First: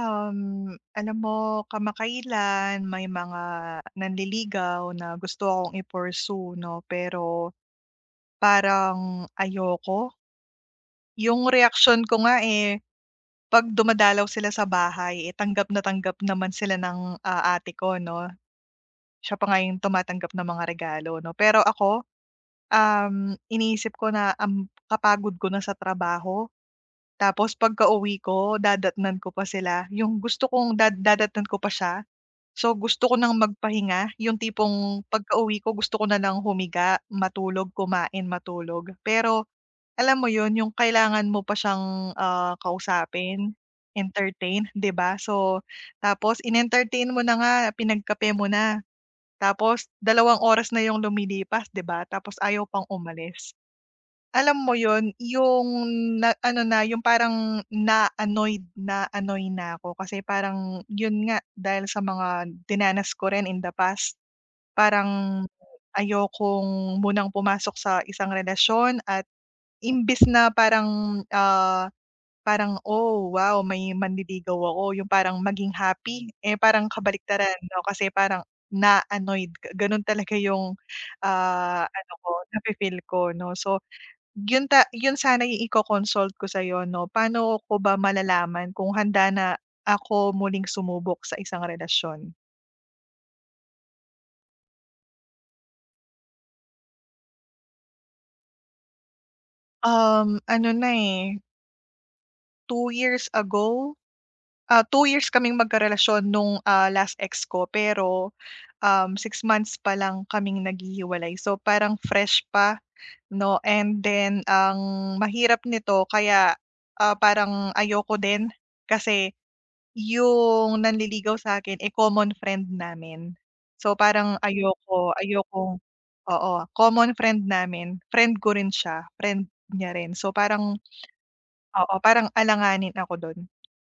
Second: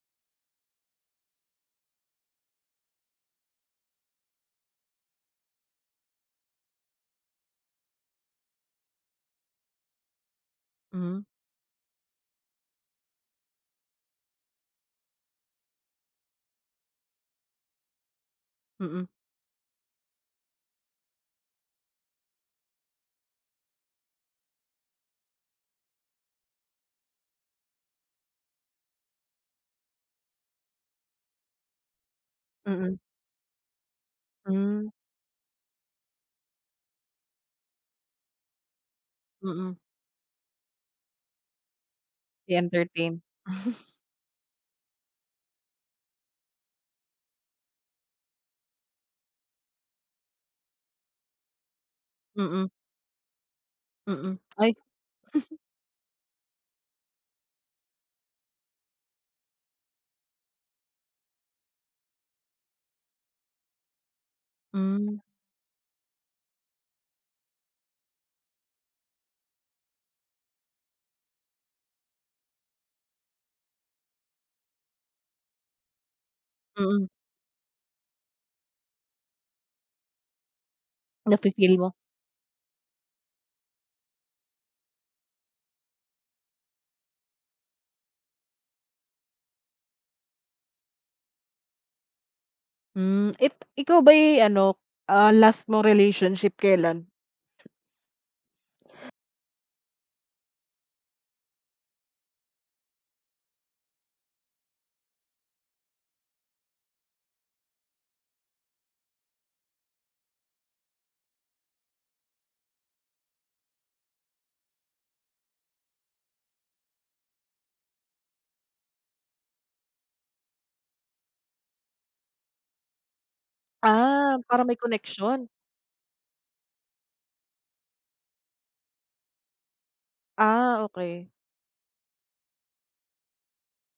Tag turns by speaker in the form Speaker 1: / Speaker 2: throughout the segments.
Speaker 1: Alam mo, kamakailan may mga nanliligaw na gusto akong i-pursue, no? Pero parang ayoko.
Speaker 2: Hmm,
Speaker 1: Yung reaction ko nga eh, pag dumadalaw sila sa bahay, eh, tanggap na tanggap naman sila ng ate ko, no?
Speaker 2: mm,
Speaker 1: Siya pa nga yung tumatanggap ng mga regalo, no? Pero ako, iniisip ko na ang kapagod ko na sa trabaho. Tapos pagka-uwi ko, dadatnan ko pa sila. Yung gusto kong dadatnan ko pa siya. So,
Speaker 2: mm,
Speaker 1: gusto ko ng magpahinga, yung tipong
Speaker 2: hmm,
Speaker 1: pagkauwi ko gusto ko na lang humiga, matulog, kumain, matulog. Pero
Speaker 2: mm,
Speaker 1: alam mo yun, yung kailangan mo pa siyang,
Speaker 2: i-entertain.
Speaker 1: kausapin, entertain, 'di ba? So, tapos in-entertain mo na nga, pinagkape mo na, tapos 2 oras na yung lumilipas, 'di ba? Tapos ayaw
Speaker 2: Mm,
Speaker 1: pang umalis.
Speaker 2: mm,
Speaker 1: Alam
Speaker 2: ay,
Speaker 1: mo yun, yung na ano na, yung parang na-annoyed na annoy na ako kasi parang yun nga, dahil sa mga dinanas ko rin in the past,
Speaker 2: hmm,
Speaker 1: parang ayokong munang pumasok sa isang relasyon at imbis na parang, parang, "Oh, wow, may manliligaw ako," yung parang maging happy, eh, parang
Speaker 2: mm,
Speaker 1: kabaliktaran 'no, kasi parang na-annoyed, ganun talaga yung,
Speaker 2: nafi-feel mo?
Speaker 1: ano ko, nafi-feel ko 'no. So yun yun sana yung iko-consult ko sa'yo 'no, paano ko ba malalaman kung handa na ako muling sumubok sa isang relasyon?
Speaker 2: Hmm, ikaw ba'y ano, ah, last mong relationship kailan?
Speaker 1: Ano na, eh, 2 years ago, 2 years kaming magkarelasyon nung, last ex ko pero, six months pa lang kaming naghihiwalay. So, parang fresh pa 'no, and then ang mahirap nito kaya, parang ayoko din kasi yung nanliligaw sa'kin, eh, common friend namin. So,
Speaker 2: Ah,
Speaker 1: parang
Speaker 2: para may connection?
Speaker 1: ayokong oo, common friend namin, friend ko rin siya, friend niya rin. So, parang
Speaker 2: Ah, okey.
Speaker 1: oo, parang alanganin ako do'n.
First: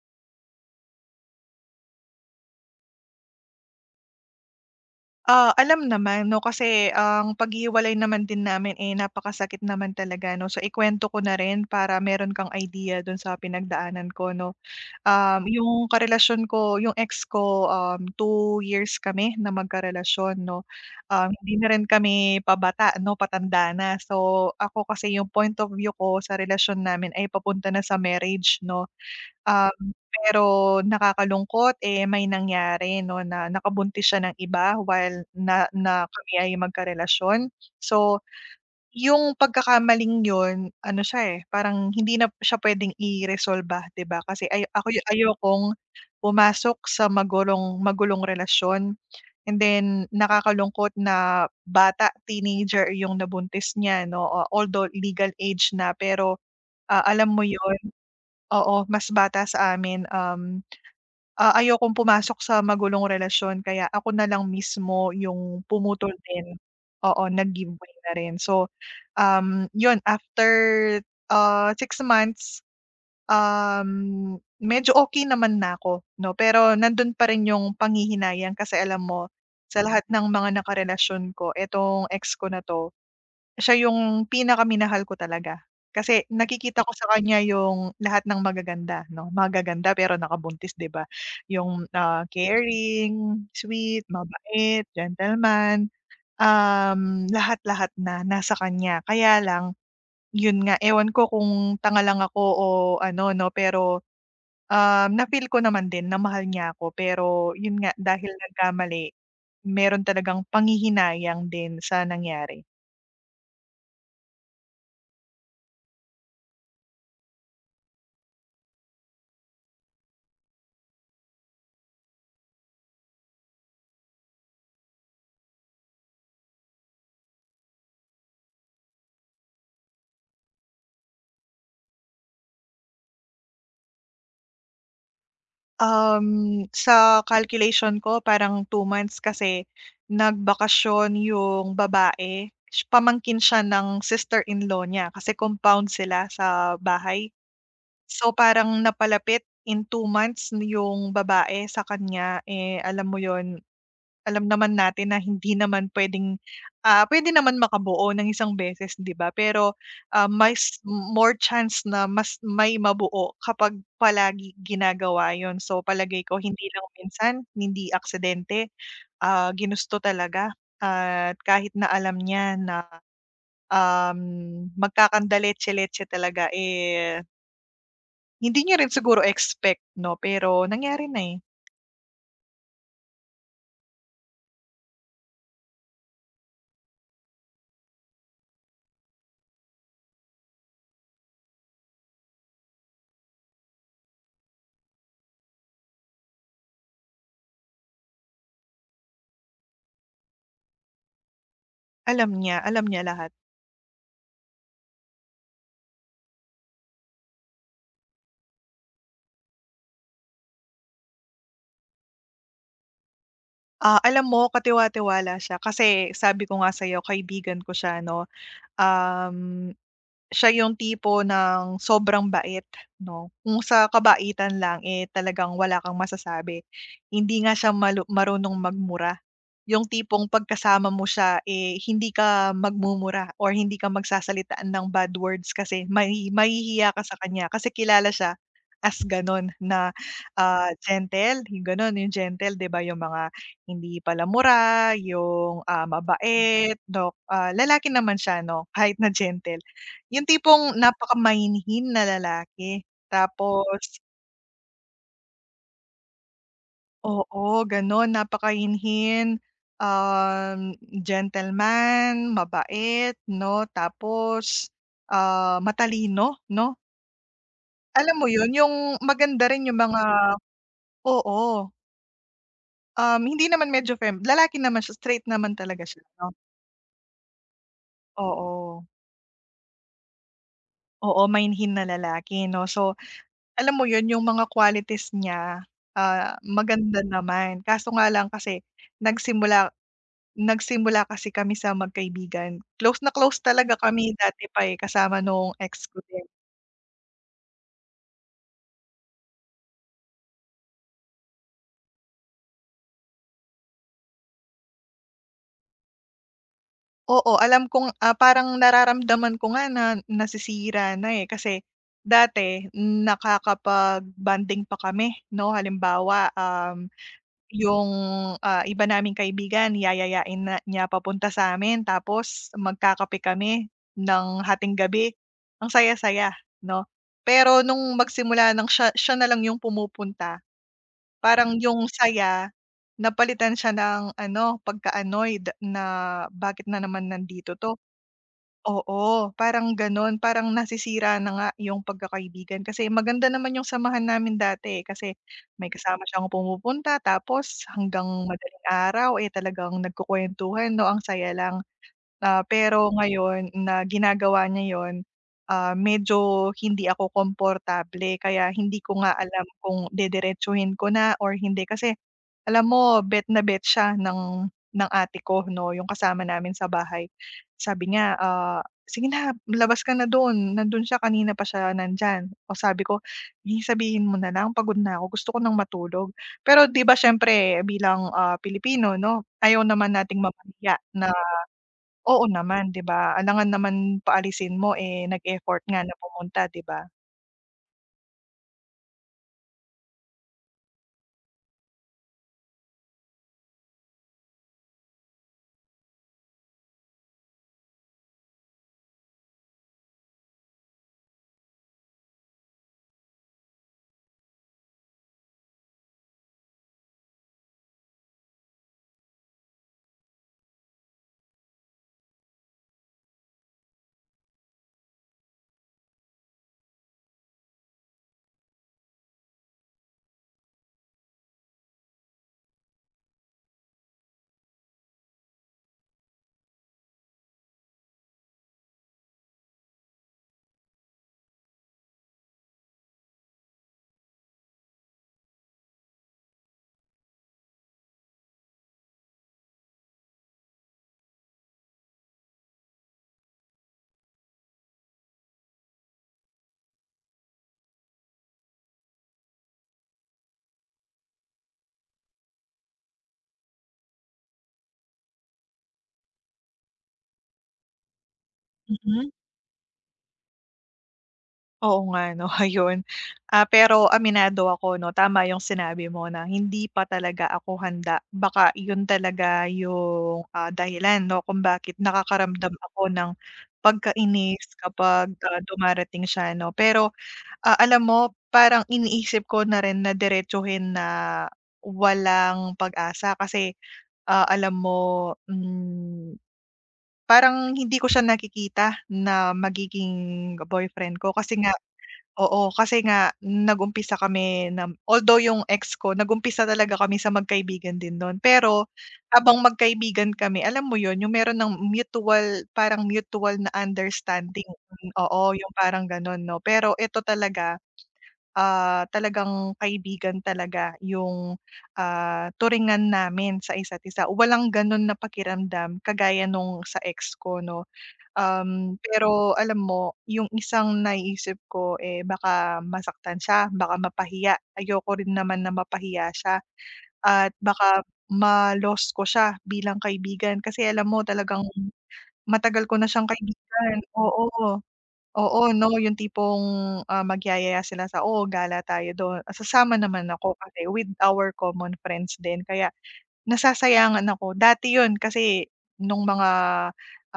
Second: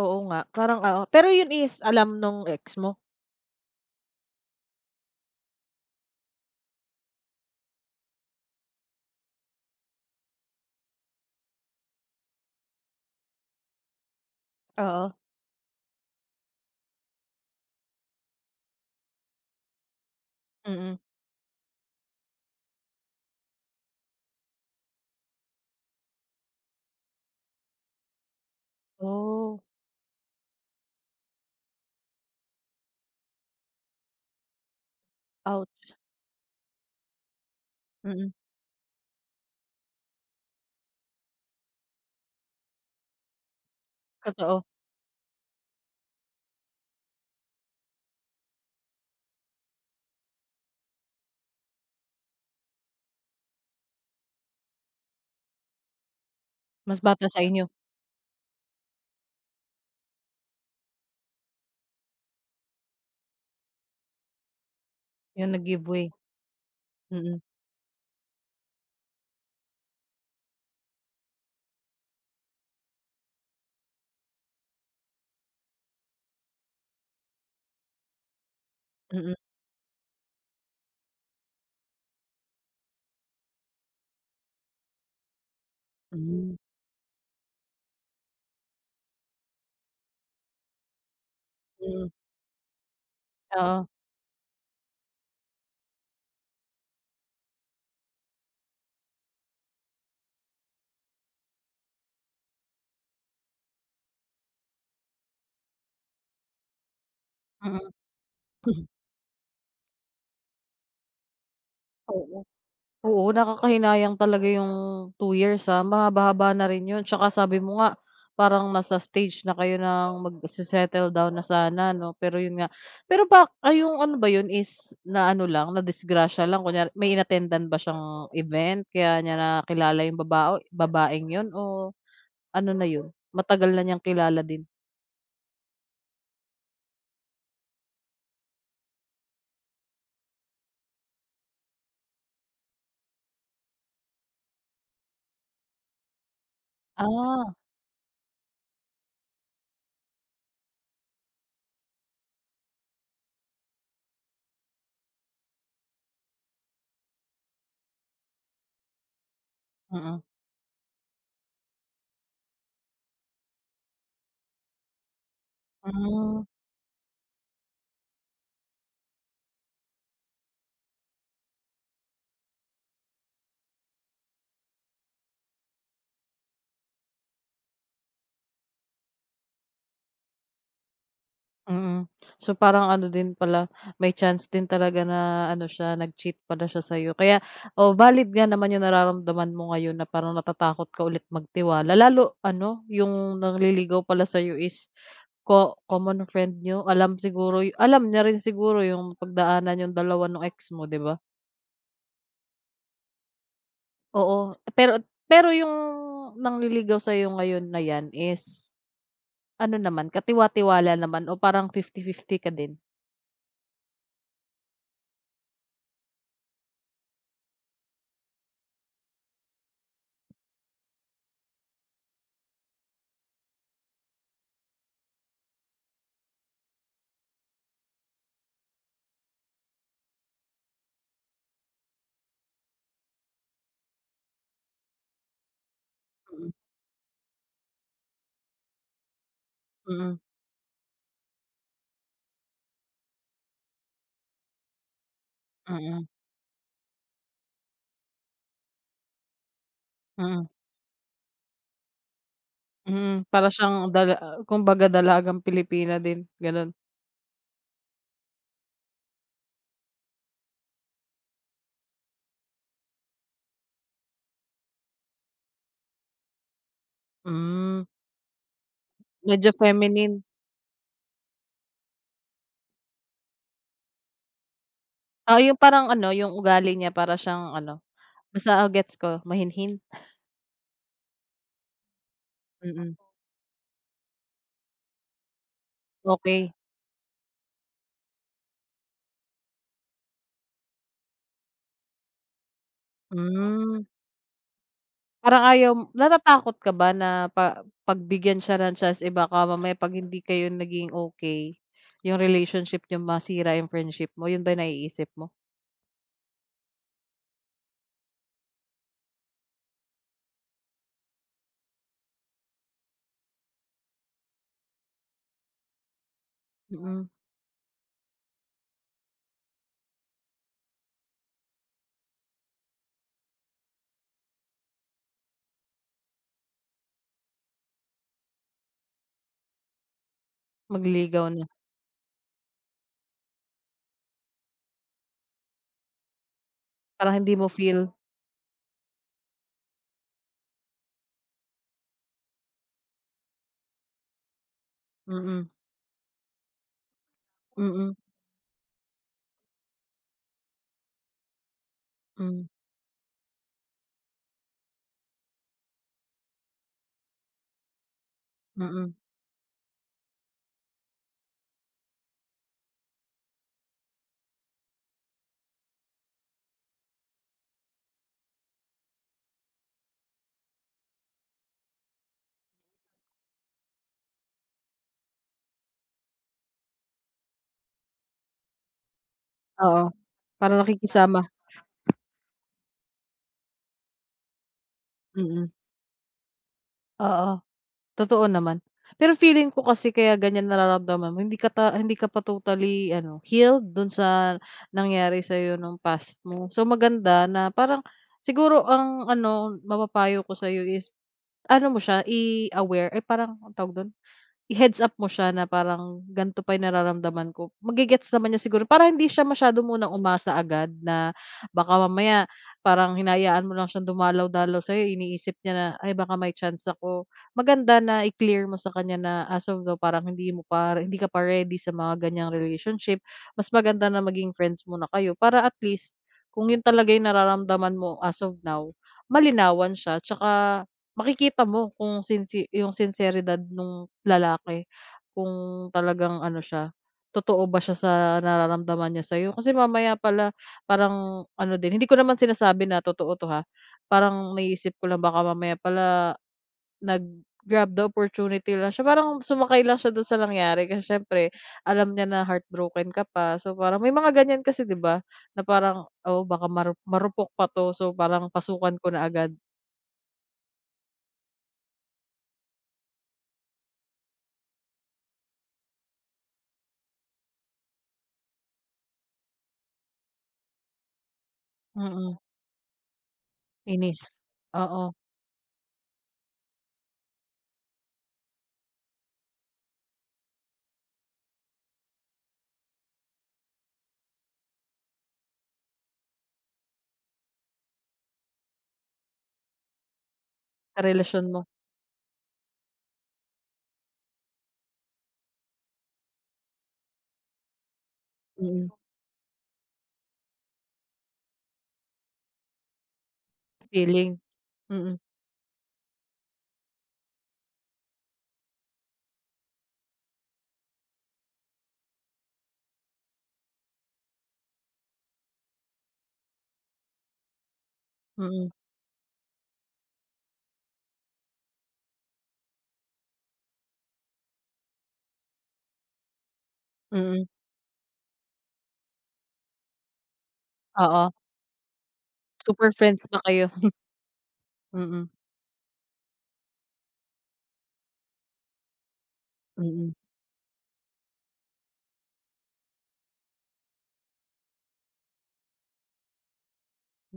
Speaker 2: Oo nga, parang, oo. Pero yun is alam nung ex mo?
Speaker 1: Ah, alam naman 'no, kasi ang paghihiwalay naman din namin, eh, napakasakit naman talaga 'no. So, ikuwento ko na rin para meron kang idea do'n sa pinagdaanan ko 'no.
Speaker 2: Oo,
Speaker 1: Yung karelasyon ko yung ex ko, 2 years kami na magkarelasyon 'no.
Speaker 2: mm.
Speaker 1: Hindi na rin kami pabata 'no, patanda na. So, ako kasi yung point of view ko sa relasyon namin ay papunta na sa marriage 'no.
Speaker 2: Oh,
Speaker 1: Pero nakakalungkot, eh, may nangyari 'no, na nakabuntis siya ng iba while na
Speaker 2: ouch.
Speaker 1: na kami ay magkarelasyon. So
Speaker 2: Mm,
Speaker 1: yung pagkakamaling yun ano siya, eh, parang hindi na siya puwedeng iresolba, 'di ba? Kasi ay
Speaker 2: totoo.
Speaker 1: ayokong pumasok sa magulong magulong relasyon, and then nakakalungkot na bata, teenager yung nabuntis niya 'no, o although legal age na pero
Speaker 2: Mas
Speaker 1: ah,
Speaker 2: bata
Speaker 1: alam mo
Speaker 2: sa inyo,
Speaker 1: yon, oo, mas bata sa amin, ayokong pumasok sa magulong relasyon kaya ako na lang mismo
Speaker 2: yung
Speaker 1: yung
Speaker 2: nag-give way.
Speaker 1: pumutol din. Oo,
Speaker 2: Mm,
Speaker 1: nag-give way na rin. So, yon after, 6 months, um, medyo okey naman na ako 'no, pero nandun pa rin yung panghihinayang kasi alam mo
Speaker 2: mm,
Speaker 1: sa lahat ng mga nakarelasyon ko, itong ex ko na 'to siya yung pinakaminahal ko talaga. Kasi
Speaker 2: hmm,
Speaker 1: nakikita ko sa kanya yung lahat ng magaganda 'no, magaganda pero nakabuntis 'di ba? Yung,
Speaker 2: hmm,
Speaker 1: caring,
Speaker 2: oo,
Speaker 1: sweet, mabait, gentleman, lahat-lahat na nasa kanya. Kaya lang, yun nga ewan ko kung tanga lang ako o ano 'no, pero, na-feel ko naman din na mahal niya ako pero yun
Speaker 2: mm.
Speaker 1: nga dahil nagkamali, meron talagang panghihinayang din sa
Speaker 2: Oo.
Speaker 1: nangyari.
Speaker 2: Oo, nakakahinayang talaga yung 2 years, ah, mahaba-haba na rin yun tsaka sabi mo nga parang nasa stage na kayo ng magse-settle down na sana 'no, pero yun nga. Pero ba ay yung ano ba yun is na ano lang, na nadisgrasya lang kunyari may ba siyang event kaya niya nakilala yung babaeng yun o ano na yun, matagal na niyang kilala din?
Speaker 1: Sa calculation ko parang 2 months kasi nagbakasyon yung babae, pamangkin siya ng sister-in-law niya kasi compound sila sa bahay.
Speaker 2: Ah,
Speaker 1: So, parang napalapit in 2 months yung babae sa kanya, eh, alam mo yon, alam naman natin na hindi naman puwedeng, puwede naman makabuo ng isang beses, 'di ba? Pero,
Speaker 2: mm,
Speaker 1: mas more chance na mas may mabuo kapag palagi ginagawa yun. So, palagay ko
Speaker 2: hmm.
Speaker 1: hindi lang minsan, hindi aksidente, ginusto talaga at kahit na alam niya na, um, magkakandaletse-letse talaga, eh hindi niya rin siguro expect 'no, pero nangyari na, eh.
Speaker 2: Mm. So, parang ano din pala, may chance din talaga na ano siya, nag-cheat pala siya sa'yo. Kaya, oh, valid nga naman yung nararamdaman mo ngayon na parang natatakot ka ulit magtiwala. Lalo ano, yung nangliligaw pala sa'yo is ko common friend niyo. Alam siguro, y- alam niya rin siguro yung pagdaanan yung dalawa nung ex mo, 'di ba?
Speaker 1: Alam niya lahat.
Speaker 2: Oo, pero pero yung nangliligaw sa'yo ngayon na 'yan is ano naman, katiwa-tiwala naman o parang 50/50 ka din?
Speaker 1: Ah, alam mo katiwa-tiwala siya kasi sabi ko nga sa'yo kaibigan ko siya 'no, um siya yung tipo ng sobrang bait 'no, kung sa kabaitan lang, eh, talagang wala kang masasabi. Hindi nga siya marunong magmura, yung tipong pagkasama mo siya, eh, hindi ka magmumura or hindi ka magsasalitaan ng bad words kasi may
Speaker 2: Mm,
Speaker 1: mahihiya ka sa kanya kasi kilala siya as gano'n na,
Speaker 2: mm,
Speaker 1: gentle, yung gano'n, yung gentle 'di ba, yung mga hindi palamura, yung,
Speaker 2: mm.
Speaker 1: mabait 'no, ah, lalaki naman siya 'no, kahit na gentle. Yung
Speaker 2: Mm,
Speaker 1: tipong napakahinhin na lalaki,
Speaker 2: mm. Para siyang
Speaker 1: tapos
Speaker 2: dala ah, kumbaga dalagang Pilipina din, gano'n?
Speaker 1: oo, gano'n napakahinhin, um, gentleman, mabait 'no, tapos, matalino 'no.
Speaker 2: Hmm,
Speaker 1: Alam mo 'yun, yung maganda
Speaker 2: medyo
Speaker 1: rin yung mga
Speaker 2: feminine.
Speaker 1: oo, hindi naman medyo fem, lalaki naman siya, straight
Speaker 2: Oo,
Speaker 1: naman
Speaker 2: yung
Speaker 1: talaga
Speaker 2: parang
Speaker 1: siya
Speaker 2: ano, yung
Speaker 1: 'no,
Speaker 2: ugali niya para siyang ano, basta ah,
Speaker 1: oo.
Speaker 2: gets ko, mahinhin?
Speaker 1: Oo, mainhin na lalaki 'no. So,
Speaker 2: Mm,
Speaker 1: alam mo yun yung mga qualities niya,
Speaker 2: okey.
Speaker 1: maganda naman. Kaso nga lang kasi nagsimula nagsimula kasi kami sa magkaibigan. Close na close talaga
Speaker 2: Hmm,
Speaker 1: kami dati pa, eh, kasama
Speaker 2: parang
Speaker 1: nung
Speaker 2: ayaw
Speaker 1: ex ko din.
Speaker 2: natatakot ka ba na pa pagbigyan siya ng chance, eh, baka mamaya 'pag hindi kayo naging okey, yung relationship niyo masira yung friendship mo, yun ba naiisip mo?
Speaker 1: Oo, alam kong, parang nararamdaman ko nga na nasisira na, eh, kasi dati nakakapag-bonding pa kami 'no. Halimbawa,
Speaker 2: Mm,
Speaker 1: yung, iba naming kaibigan yayayain na niya papunta sa'min tapos magkakape kami ng hating gabi, ang saya-saya 'no. Pero nung magsimula ng siya siya na lang yung pumupunta,
Speaker 2: magligaw na,
Speaker 1: parang yung saya napalitan siya ng ano, pagka-annoyed na bakit na naman
Speaker 2: parang hindi mo
Speaker 1: nandito 'to.
Speaker 2: feel.
Speaker 1: Oo, parang gano'n. Parang nasisira na nga 'yung pagkakaibigan kasi maganda naman 'yung samahan namin dati, eh, kasi
Speaker 2: Mm,
Speaker 1: may kasama siyang pumupunta tapos
Speaker 2: mm,
Speaker 1: hanggang madaling araw, eh, talagang nagkukuwentuhan 'no, ang saya lang. Ah,
Speaker 2: hmm,
Speaker 1: pero ngayon na ginagawa niya 'yon, medyo hindi ako komportable kaya hindi
Speaker 2: mm.
Speaker 1: ko nga alam kung dediretsuhin ko na or hindi. Kasi alam mo bet na bet siya ng ate ko 'no, yung kasama namin sa bahay. Sabi niya, ah, "Sige na labas ka na do'n, nando'n siya kanina pa siya nandiyan." O sabi ko, "'Di sabihin mo na lang pagod na ako, gusto ko ng matulog." Pero 'di ba siyempre bilang, Pilipino 'no, ayaw
Speaker 2: Oo,
Speaker 1: naman nating
Speaker 2: parang
Speaker 1: mapahiya na
Speaker 2: nakikisama,
Speaker 1: oo naman, 'di ba? Alangan naman paalisin mo, eh,
Speaker 2: mm.
Speaker 1: nag-effort nga na pumunta, 'di ba?
Speaker 2: Oo, totoo naman. Pero feeling ko kasi kaya ganyan nararamdaman mo hindi ka pa totally ano, healed dun sa nangyari sa'yo nung past mo. So, maganda na parang siguro ang ano, mapapayo ko sa'yo is ano mo siya i-aware eh parang anong tawag dun? I-heads up mo siya na parang ganito pa yung nararamdaman ko, gets naman niya siguro para hindi siya masyado munang umasa agad na baka mamaya parang hinayaan mo lang siyang dumalaw-dalaw sa'yo iniisip niya na, "Ay baka may chance ako." Maganda na i-clear mo sa kanya na as of now parang hindi ka pa ready sa mga ganyang relationship. Mas maganda na maging friends muna kayo para at least kung yun talaga yung nararamdaman mo as of now, malinawan siya tsaka makikita mo kung yung sinseridad nung lalaki, kung talagang ano siya, totoo ba siya sa nararamdaman niya sa'yo. Kasi mamaya pala parang ano din, hindi ko naman sinasabi na totoo 'to, ha. Parang naiisip ko lang baka mamaya pala nag-grab the opportunity lang siya, parang sumakay lang siya dun sa nangyari kasi siyempre alam niya na heartbroken ka pa. So, parang may mga ganyan kasi, 'di ba, na parang, "Oh, baka marupok pa 'to, so parang pasukan ko na
Speaker 1: Mm.
Speaker 2: agad."
Speaker 1: Oo nga 'no, ayun. Ah, pero aminado ako 'no, tama yung sinabi mo na hindi pa talaga ako handa. Baka yun talaga yung, dahilan 'no, kung bakit
Speaker 2: Mm.
Speaker 1: nakakaramdam ako ng
Speaker 2: Inis,
Speaker 1: pagkainis
Speaker 2: oo,
Speaker 1: kapag, dumarating siya 'no. Pero, alam mo parang iniisip ko na rin na diretsuhin na walang pag-asa kasi, alam mo, hmm parang hindi ko siya nakikita na magiging boyfriend ko
Speaker 2: karelasyon
Speaker 1: kasi
Speaker 2: mo,
Speaker 1: nga oo, kasi nga nag-umpisa kami na although yung ex ko nag-umpisa talaga kami sa magkaibigan din nun,
Speaker 2: mm,
Speaker 1: pero habang magkaibigan kami alam mo yun, yung meron ng parang mutual na
Speaker 2: feeling,
Speaker 1: understanding, mm,
Speaker 2: mm,
Speaker 1: oo, yung parang ganon 'no. Pero eto talaga, talagang kaibigan talaga yung, turingan namin sa isa't isa. Walang ganon na pakiramdam kagaya nung sa ex ko 'no.
Speaker 2: mm,
Speaker 1: Pero alam mo, yung isang naiisip ko, eh, baka masaktan siya, baka mapahiya. Ayoko rin naman na mapahiya siya
Speaker 2: mm,
Speaker 1: at baka ma-lost ko siya bilang kaibigan. Kasi alam mo
Speaker 2: oo,
Speaker 1: talagang matagal
Speaker 2: super
Speaker 1: ko na
Speaker 2: friends
Speaker 1: siyang
Speaker 2: pa kayo,
Speaker 1: kaibigan, oo.
Speaker 2: mm,
Speaker 1: Oo 'no, yung tipong, magyayaya sila sa, oo gala tayo do'n." Sasama
Speaker 2: mm,
Speaker 1: naman ako kasi with our common friends din kaya nasasayangan ako. Dati 'yun kasi nung mga,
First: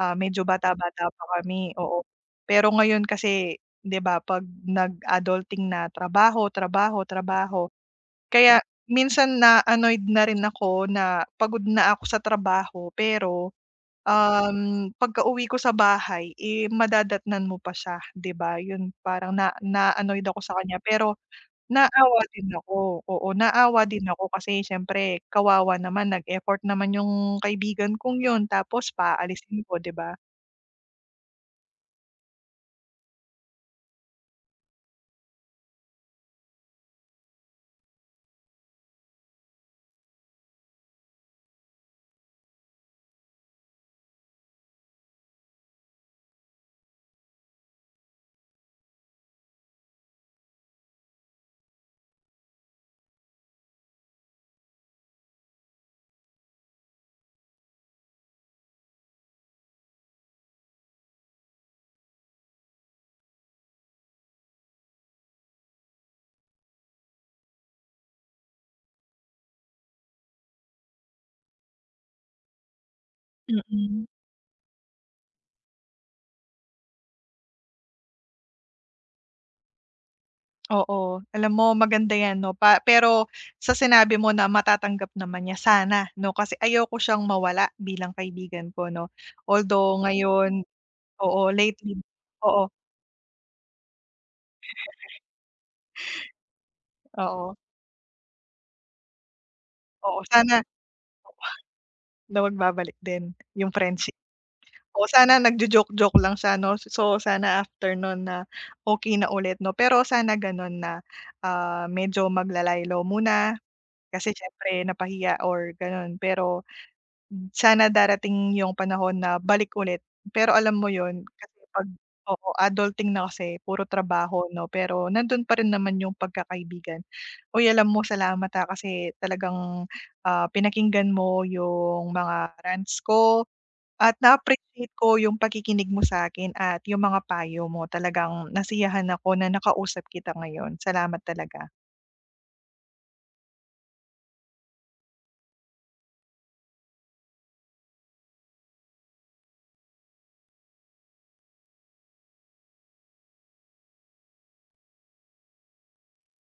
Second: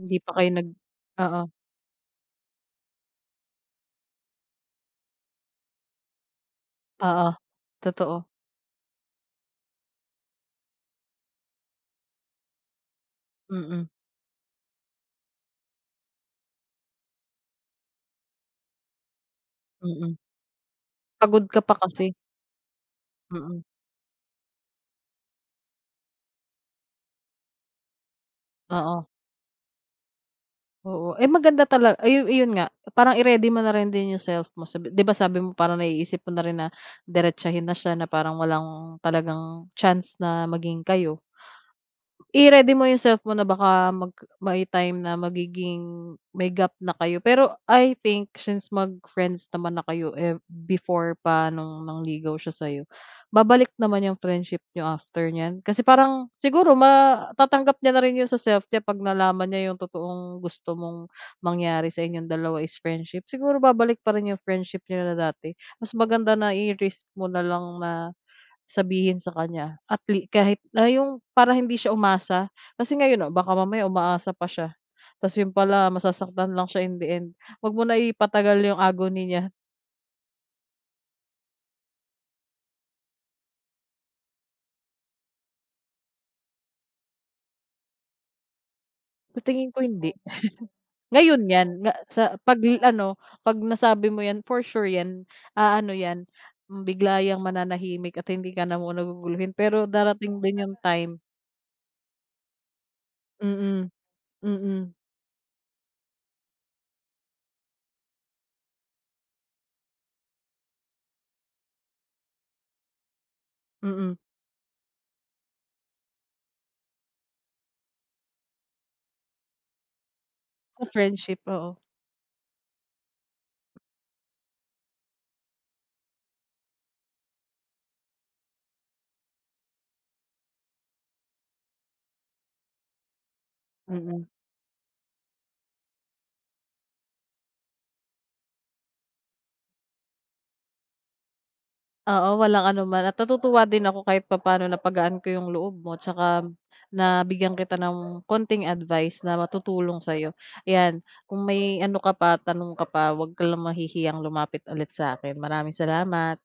Speaker 2: pa
Speaker 1: medyo
Speaker 2: kayo nag
Speaker 1: bata-bata pa
Speaker 2: oo,
Speaker 1: kami, oo. Pero ngayon kasi 'di ba 'pag nag-adulting na trabaho, trabaho,
Speaker 2: oo,
Speaker 1: trabaho,
Speaker 2: totoo,
Speaker 1: kaya minsan na-annoyed na rin ako na pagod na ako sa trabaho pero,
Speaker 2: mm,
Speaker 1: pagkauwi ko sa bahay, eh, madadatnan mo pa siya, 'di ba? 'Yun parang
Speaker 2: mm,
Speaker 1: na-annoyed ako sa kanya pero
Speaker 2: pagod ka pa kasi,
Speaker 1: naawa din ako, oo,
Speaker 2: mm,
Speaker 1: naawa din ako kasi siyempre kawawa naman nag-effort naman yung kaibigan kong yun tapos
Speaker 2: oo,
Speaker 1: paalisin ko, 'di ba?
Speaker 2: oo, eh, maganda tala ayu ayun nga, parang i-ready mo na rin din yung self mo sabi 'di ba sabi mo parang naiisip mo na rin na diretsahin na siya na parang walang talagang chance na maging kayo. I-ready mo yung self mo na baka mag may time na magiging may gap na kayo. Pero I think since mag-friends naman na kayo, eh, before pa nung nangligaw siya sa'yo, babalik naman yung friendship niyo after niyan. Kasi parang siguro matatanggap niya na rin yun sa self niya 'pag nalaman niya yung totoong gusto mong mangyari sa inyong dalawa is friendship. Siguro babalik pa rin yung friendship niyo na dati. Mas maganda na i-risk mo na lang na sabihin sa kanya at lea kahit na yung para hindi siya umasa, kasi ngayon, oh, baka mamaya
Speaker 1: Mm,
Speaker 2: umaasa pa siya, ta's yun pala masasaktan lang siya in the end. 'Wag mo na ipatagal yung agony niya,
Speaker 1: oo. Alam mo maganda 'yan 'no, pero sa sinabi mo na matatanggap naman niya sana 'no, kasi ayoko siyang mawala bilang kaibigan ko 'no.
Speaker 2: sa tingin ko
Speaker 1: Although
Speaker 2: hindi.
Speaker 1: ngayon oo,
Speaker 2: Ngayon 'yan, nga
Speaker 1: lately
Speaker 2: sa 'pag
Speaker 1: oo,
Speaker 2: ano, 'pag nasabi mo 'yan for sure 'yan, aano 'yan, hmm, bigla 'yang
Speaker 1: oo,
Speaker 2: mananahimik at hindi ka na muna guguluhin pero
Speaker 1: oo,
Speaker 2: darating
Speaker 1: sana
Speaker 2: din yung time
Speaker 1: na 'wag babalik din yung
Speaker 2: mm,
Speaker 1: friendship.
Speaker 2: mm,
Speaker 1: Oo, sana nagjo-joke-joke lang siya 'no. So, sana after nun na okey na ulit 'no. Pero sana ganun na, medyo magla-lie-low muna
Speaker 2: mm,
Speaker 1: kasi siyempre napahiya or ganun. Pero sana darating yung panahon na balik ulit. Pero alam
Speaker 2: sa
Speaker 1: mo yun,
Speaker 2: friendship,
Speaker 1: kasi
Speaker 2: oo,
Speaker 1: 'pag oo, adulting na kasi puro trabaho 'no, pero nandun pa rin naman yung pagkakaibigan. Uy, alam mo salamat, kasi talagang, pinakinggan mo yung mga rants ko. At
Speaker 2: mm.
Speaker 1: na-appreciate ko yung pakikinig mo sa akin at yung mga payo mo. Talagang nasiyahan ako na nakausap kita ngayon. Salamat talaga.
Speaker 2: Oo, walang anuman at natutuwa din ako kahit papaano napagaan ko yung loob mo tsaka nabigyan kita ng konting advice na matutulong sa'yo. Ayan, kung may ano ka pa, tanong ka pa, 'wag ka lang mahihiyang lumapit ulit sa akin. Maraming salamat.